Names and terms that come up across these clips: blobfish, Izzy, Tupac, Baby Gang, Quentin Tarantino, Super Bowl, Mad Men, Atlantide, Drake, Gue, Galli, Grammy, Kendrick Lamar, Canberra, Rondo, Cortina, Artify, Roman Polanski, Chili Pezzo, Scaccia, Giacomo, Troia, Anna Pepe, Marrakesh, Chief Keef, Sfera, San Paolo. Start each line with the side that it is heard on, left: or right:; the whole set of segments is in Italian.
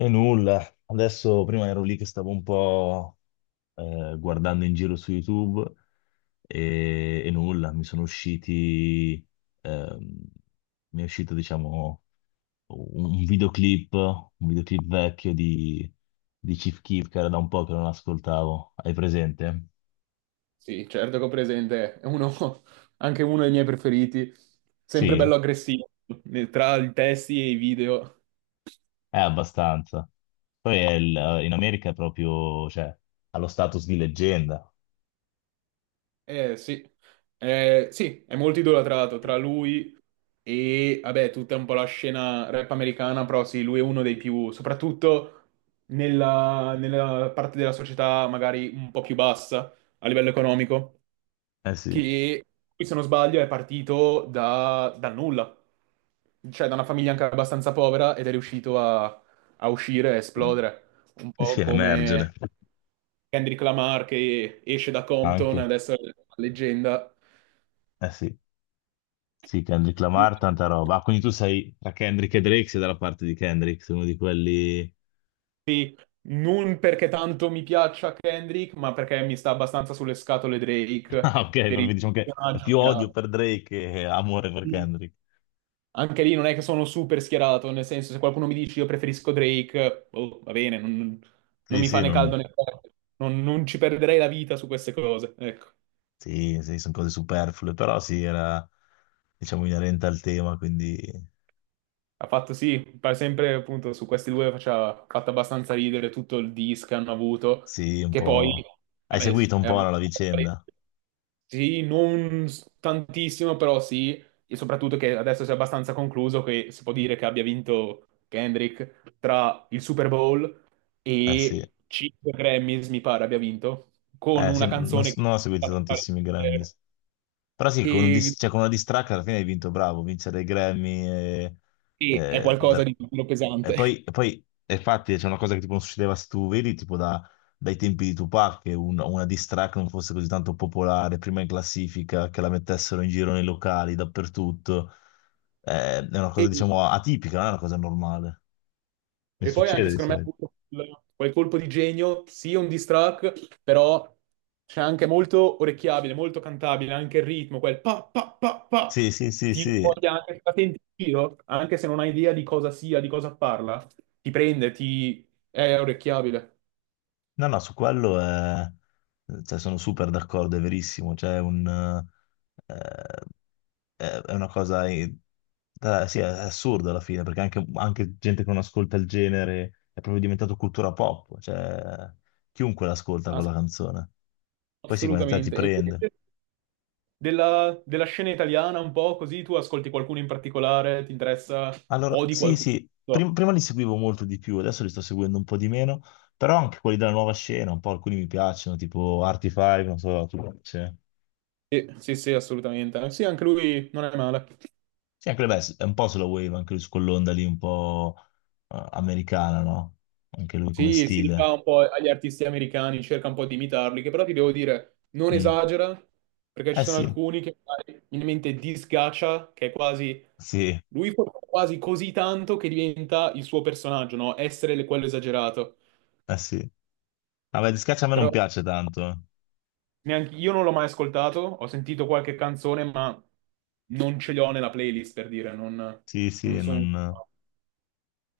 left: E nulla, adesso prima ero lì che stavo un po' guardando in giro su YouTube e nulla, mi sono usciti, ehm, mi è uscito diciamo un videoclip, un videoclip vecchio di Chief Keef che era da un po' che non ascoltavo, hai presente?
right: Sì, certo che ho presente, è uno, anche uno dei miei preferiti, sempre
left: Sì,
right: bello aggressivo, tra i testi e i video.
left: è abbastanza. Poi è in America è proprio, cioè, ha lo status di leggenda.
right: Eh sì, Eh, sì, è molto idolatrato tra lui e, vabbè, tutta un po' la scena rap americana, però sì, lui è uno dei più, soprattutto nella parte della società magari un po' più bassa a livello economico.
left: Eh sì,
right: Che, lui, se non sbaglio, è partito dal nulla, cioè da una famiglia anche abbastanza povera ed è riuscito a uscire e esplodere, un
left: sì, sì,
right: po' come
left: emergere
right: Kendrick Lamar che esce da Compton,
left: anche,
right: adesso è una leggenda.
left: eh sì. Sì, Kendrick Lamar, tanta roba. Ah, quindi tu sei tra Kendrick e Drake, sei dalla parte di Kendrick, sei uno di quelli...
right: Sì, non perché tanto mi piaccia Kendrick, ma perché mi sta abbastanza sulle scatole
left: Ah,
right: Drake
left: ok,
right: per
left: proprio
right: il
left: diciamo che è
right: personaggio
left: più
right: che
left: odio
right: ha.
left: per Drake che amore per Kendrick.
right: Anche lì non è che sono super schierato, nel senso se qualcuno mi dice io preferisco Drake, oh, va bene, non, non,
left: Sì,
right: mi fa
left: sì,
right: né
left: non...
right: caldo né forte, non ci perderei la vita su queste cose, ecco.
left: sì, sì, sono cose superflue, però sì, era, diciamo, inerente al tema, quindi
right: Ha fatto sì, pare sempre appunto su questi due faceva, ha fatto abbastanza ridere tutto il dis che hanno avuto,
left: sì, un
right: che poi,
left: po'... Hai
right: vabbè,
left: seguito un
right: è
left: po', no, la
right: abbastanza.
left: vicenda?
right: Sì, non tantissimo, però sì, e soprattutto che adesso si è abbastanza concluso che si può dire che abbia vinto Kendrick tra il Super Bowl
left: Eh sì,
right: e 5 Grammys, mi pare abbia vinto, con
left: sì
right: una
left: non,
right: canzone che è
left: non ho seguito
right: stata
left: tantissimi Grammys. Però sì, con, un
right: e,
left: cioè, con una diss track alla fine hai vinto, bravo, vincere i Grammy
right: e è
left: e-
right: qualcosa di più
left: e poi,
right: pesante.
left: e poi- e infatti c'è una cosa che tipo non succedeva se tu vedi tipo dai tempi di Tupac che una diss track non fosse così tanto popolare, prima in classifica, che la mettessero in giro nei locali, dappertutto. È una
right: E
left: cosa diciamo atipica, non è una cosa normale. Non
right: E poi anche
left: succede di
right: secondo me ha
left: solito.
right: avuto quel colpo di genio, sì, un diss track, però c'è anche molto orecchiabile, molto cantabile, anche il ritmo, quel pa pa pa pa,
left: Sì, sì, sì,
right: ti
left: sì.
right: voglia anche se la senti in giro, anche se non hai idea di cosa sia, di cosa parla, ti prende, ti... è orecchiabile,
left: No, no, su quello. Cioè, sono super d'accordo, è verissimo. Cioè, è un, eh, è una cosa sì, è assurda alla fine, perché anche, anche gente che non ascolta il genere è proprio diventato cultura pop. Cioè, chiunque l'ascolta
right: ass-
left: quella canzone. Poi sì, come te ti
right: assolutamente. E
left: prende.
right: invece della scena italiana un po' così, tu ascolti qualcuno in particolare, ti interessa,
left: Allora,
right: odi
left: sì,
right: qualcuno?
left: sì,
right: No.
left: prima li seguivo molto di più, adesso li sto seguendo un po' di meno, però anche quelli della nuova scena, un po' alcuni mi piacciono, tipo Artify, non so, tu piace?
right: Sì, sì, sì, assolutamente. Sì, anche lui non è male.
left: Sì, anche beh, è un po' sulla wave, anche lui su quell'onda lì un po' americana, no? Anche lui come
right: Sì, si
left: stile.
right: rifà un po' agli artisti americani, cerca un po' di imitarli, che però ti devo dire, non
left: Mm.
right: esagera, perché ci
left: Eh
right: sono
left: sì,
right: alcuni che magari, in mente disgaccia, che è quasi...
left: sì,
right: Lui fa quasi così tanto che diventa il suo personaggio, no? Essere quello esagerato.
left: eh sì. Vabbè, di Scaccia a me non
right: Però
left: piace tanto, eh.
right: neanche io non l'ho mai ascoltato, ho sentito qualche canzone, ma non ce l'ho nella playlist, per dire, non,
left: Sì,
right: non
left: sì,
right: sono...
left: non...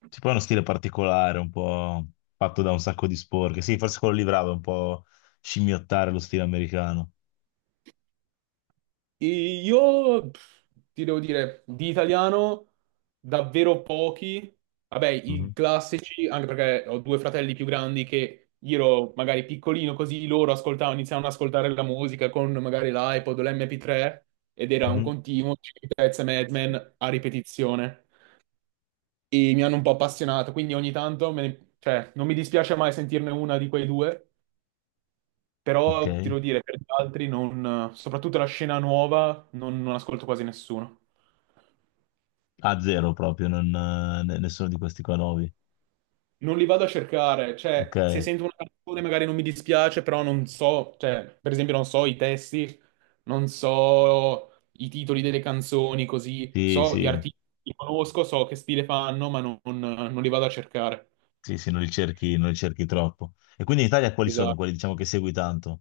left: C'è poi uno stile particolare, un po' fatto da un sacco di sporche. Sì, forse quello lì bravo, è un po' scimmiottare lo stile americano.
right: E io pff, ti devo dire, di italiano davvero pochi. Vabbè, i
left: Mhm,
right: classici, anche perché ho due fratelli più grandi che io ero magari piccolino, così loro ascoltavano, iniziavano ad ascoltare la musica con magari l'iPod o l'MP3 ed era un
left: mhm.
right: continuo Chili Pezzi e Mad Men a ripetizione. E mi hanno un po' appassionato, quindi ogni tanto cioè, non mi dispiace mai sentirne una di quei due.
left: Ok.
right: Però ti devo dire, per gli altri, non, soprattutto la scena nuova, non ascolto quasi nessuno.
left: A zero proprio, non, nessuno di questi qua nuovi.
right: Non li vado a cercare,
left: Ok,
right: cioè, se sento una canzone magari non mi dispiace, però non so, cioè, per esempio non so i testi, non so i titoli delle canzoni, così,
left: sì,
right: so gli
left: sì.
right: artisti, li conosco, so che stile fanno, ma non li vado a cercare.
left: Sì, sì, non li cerchi, non li cerchi troppo. E quindi in Italia quali sono
right: Esatto.
left: quelli, diciamo, che segui tanto?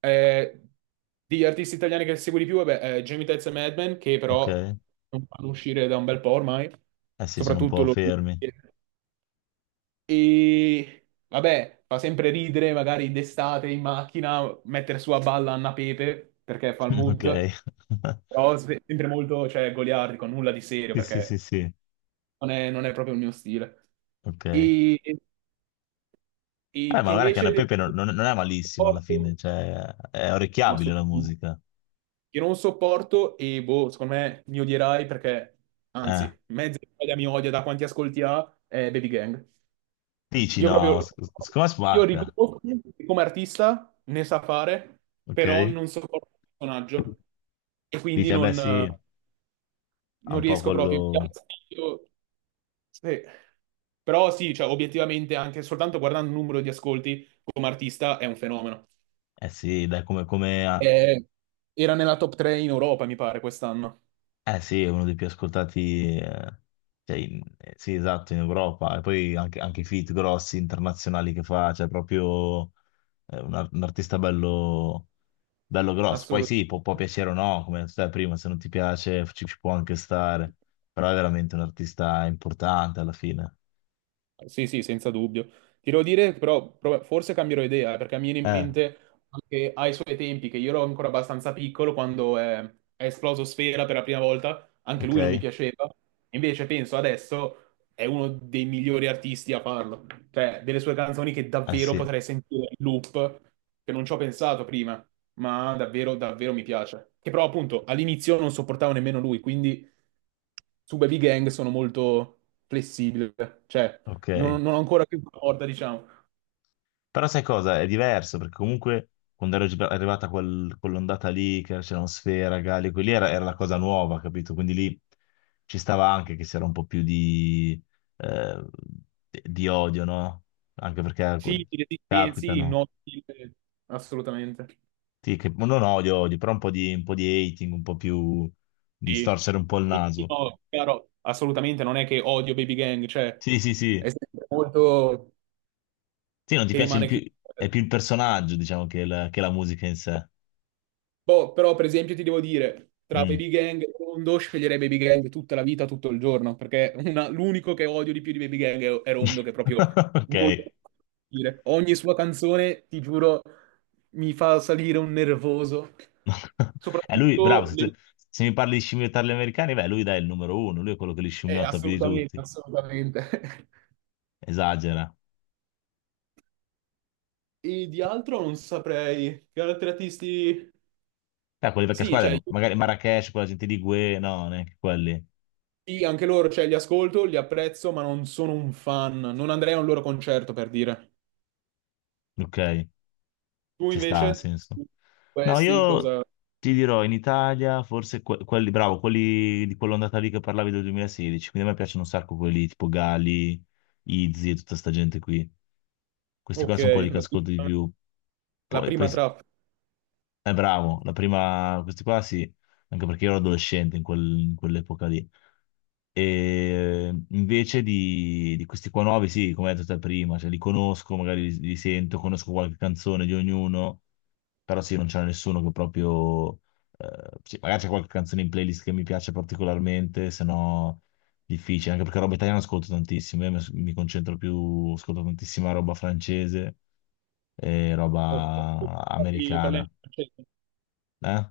right: Eh, degli artisti italiani che segui di più, vabbè, Jamie Tezza e Mad Men, che
left: Ok?
right: però
left: Eh
right: non fanno uscire da un bel po' ormai,
left: sì, sono un
right: soprattutto
left: po'
right: lo...
left: fermi.
right: E vabbè, fa sempre ridere, magari d'estate in macchina, mettere su a balla Anna Pepe, perché fa il
left: Ok.
right: mood, però sempre molto, cioè, goliardico, nulla di serio,
left: Sì, sì, sì,
right: perché
left: sì.
right: non è proprio il mio stile.
left: Ok.
right: E,
left: Ma
right: e che
left: guarda che
right: invece...
left: Anna Pepe non, non è malissimo alla fine, cioè, è
right: No,
left: orecchiabile la
right: assolutamente.
left: musica.
right: Io non sopporto e boh, secondo me mi odierai perché,
left: Eh.
right: anzi, mezza Italia mi odia da quanti ascolti ha, è Baby Gang.
left: Dici
right: Io
left: no,
right: proprio,
left: secondo me
right: io
left: spacca.
right: riconosco che come artista ne sa fare, però
left: Ok?
right: non sopporto il personaggio e quindi
left: Dici, eh beh
right: non,
left: sì,
right: non
left: ha un po'
right: riesco proprio. Mi dà
left: quello...
right: fastidio. Sì. Però sì, cioè, obiettivamente anche soltanto guardando il numero di ascolti come artista è un fenomeno.
left: Eh sì, dai, come, come
right: Eh, era nella top 3 in Europa, mi pare, quest'anno.
left: eh sì, è uno dei più ascoltati, cioè, sì, esatto, in Europa. E poi anche, anche i feat grossi internazionali che fa, cioè proprio un artista bello, bello grosso. Poi sì, può, può
right: Assolutamente.
left: piacere o no, come stai prima, se non ti piace ci, ci può anche stare, però è veramente un artista importante alla fine.
right: Sì, sì, senza dubbio. Ti devo dire, però, forse cambierò idea, perché mi viene in
left: Eh,
right: mente anche ai suoi tempi, che io ero ancora abbastanza piccolo, quando è esploso Sfera per la prima volta, anche
left: ok,
right: lui non mi
left: eh
right: piaceva. Invece penso adesso è uno dei migliori artisti a farlo. Cioè, delle sue canzoni che davvero
left: sì,
right: potrei sentire in loop, che non ci ho pensato prima, ma davvero, davvero mi piace. Che però, appunto, all'inizio non sopportavo nemmeno lui, quindi su Baby Gang sono molto flessibile, cioè
left: ok.
right: non ho ancora più la porta, diciamo.
left: Però sai cosa? È diverso perché comunque quando ero arrivata quell'ondata lì, che c'erano Sfera, Galli, quelli era, era la cosa nuova, capito? Quindi lì ci stava anche che c'era un po' più eh, di odio, no? Anche perché
right: Sì, i resistenzi, il
left: capitano.
right: no, stile, assolutamente.
left: Sì, che non odio, odio, però un po' di hating, un po' più di
right: Sì.
left: storcere un po' il
right: Sì, sì,
left: naso.
right: no, chiaro, assolutamente, non è che odio Baby Gang, cioè
left: Sì, sì,
right: è
left: sì.
right: sempre molto
left: Sì, non ti
right: che
left: piace il
right: rimane
left: più,
right: chiuso.
left: è più il personaggio, diciamo, che la musica in sé.
right: Boh, però per esempio ti devo dire, tra
left: Mm.
right: Baby Gang e Rondo sceglierei Baby Gang tutta la vita, tutto il giorno, perché l'unico che odio di più di Baby Gang è Rondo, che proprio
left: Ok.
right: non lo posso dire. Ogni sua canzone, ti giuro, mi fa salire un nervoso.
left: Lui, bravo,
right: Soprattutto
left: se,
right: le...
left: se mi parli di scimmiottare gli americani, beh, lui dai, è il numero uno, lui è quello che li scimmiotta più di
right: assolutamente,
left: tutti.
right: assolutamente.
left: Esagera.
right: E di altro non saprei. Che altri artisti...
left: Quelle vecchie
right: Sì, cioè,
left: squadre, magari Marrakesh, quella gente di Gue, no, neanche quelli.
right: sì, anche loro, cioè, li ascolto, li apprezzo, ma non sono un fan. Non andrei a un loro concerto, per dire.
left: Ok,
right: Tu
left: ci sta, ha
right: invece,
left: senso. No,
right: questi
left: io
right: cosa...
left: ti dirò, in Italia, forse quelli, bravo, quelli di quell'ondata lì che parlavi del 2016, quindi a me piacciono un sacco quelli tipo Gali, Izzy e tutta sta gente qui. Questi qua
right: Ok,
left: sono quelli che
right: la
left: ascolto di
right: prima,
left: più.
right: la
left: Poi, poi
right: prima trappola.
left: eh, bravo, la prima, questi qua sì, anche perché io ero adolescente in in quell'epoca lì. E invece di questi qua nuovi, sì, come hai detto te prima, cioè li conosco, magari li, li sento, conosco qualche canzone di ognuno, però sì, non c'è nessuno che proprio... sì, magari c'è qualche canzone in playlist che mi piace particolarmente, se no difficile, anche perché roba italiana ascolto tantissimo, io mi, mi concentro più, ascolto tantissima roba francese e
right: Ok.
left: roba americana.
right: Parli francese?
left: Eh?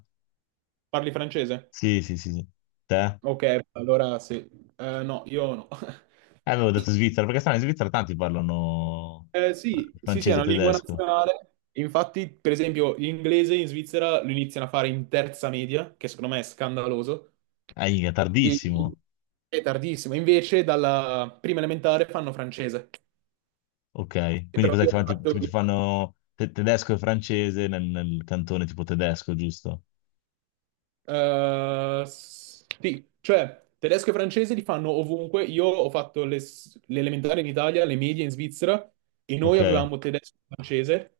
right: Parli francese?
left: Sì, sì, sì, sì. Te?
right: Ok, allora sì. No, io no.
left: Avevo detto Svizzera, perché stanno in Svizzera tanti parlano
right: Sì, sì, sì, è
left: francese e
right: una lingua
left: tedesco.
right: nazionale. Infatti, per esempio, l'inglese in Svizzera lo iniziano a fare in terza media, che secondo me è scandaloso.
left: È
right: E
left: tardissimo.
right: è tardissimo. Invece, dalla prima elementare fanno francese.
left: Ok,
right: E
left: quindi
right: però
left: cos'è? Ti
right: io ho
left: fanno,
right: fatto...
left: ti fanno tedesco e francese nel, nel cantone tipo tedesco, giusto?
right: Sì, cioè tedesco e francese li fanno ovunque. Io ho fatto le elementari in Italia, le medie in Svizzera e noi
left: Ok,
right: avevamo tedesco e francese,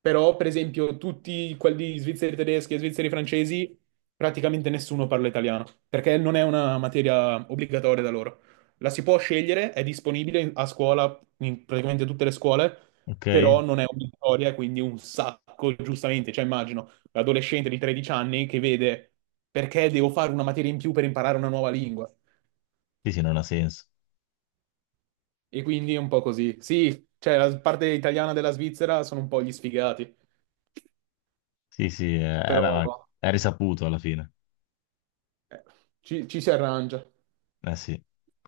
right: però per esempio tutti quelli svizzeri tedeschi e svizzeri francesi praticamente nessuno parla italiano perché non è una materia obbligatoria da loro. La si può scegliere, è disponibile a scuola, in praticamente tutte le scuole,
left: ok.
right: però non è obbligatoria, quindi un sacco, giustamente, cioè immagino l'adolescente di 13 anni che vede perché devo fare una materia in più per imparare una nuova lingua.
left: Sì, sì, non ha senso.
right: E quindi è un po' così. Sì, cioè la parte italiana della Svizzera sono un po' gli sfigati,
left: Sì, sì, ma
right: però
left: è risaputo alla fine.
right: eh, ci si arrangia.
left: Eh sì.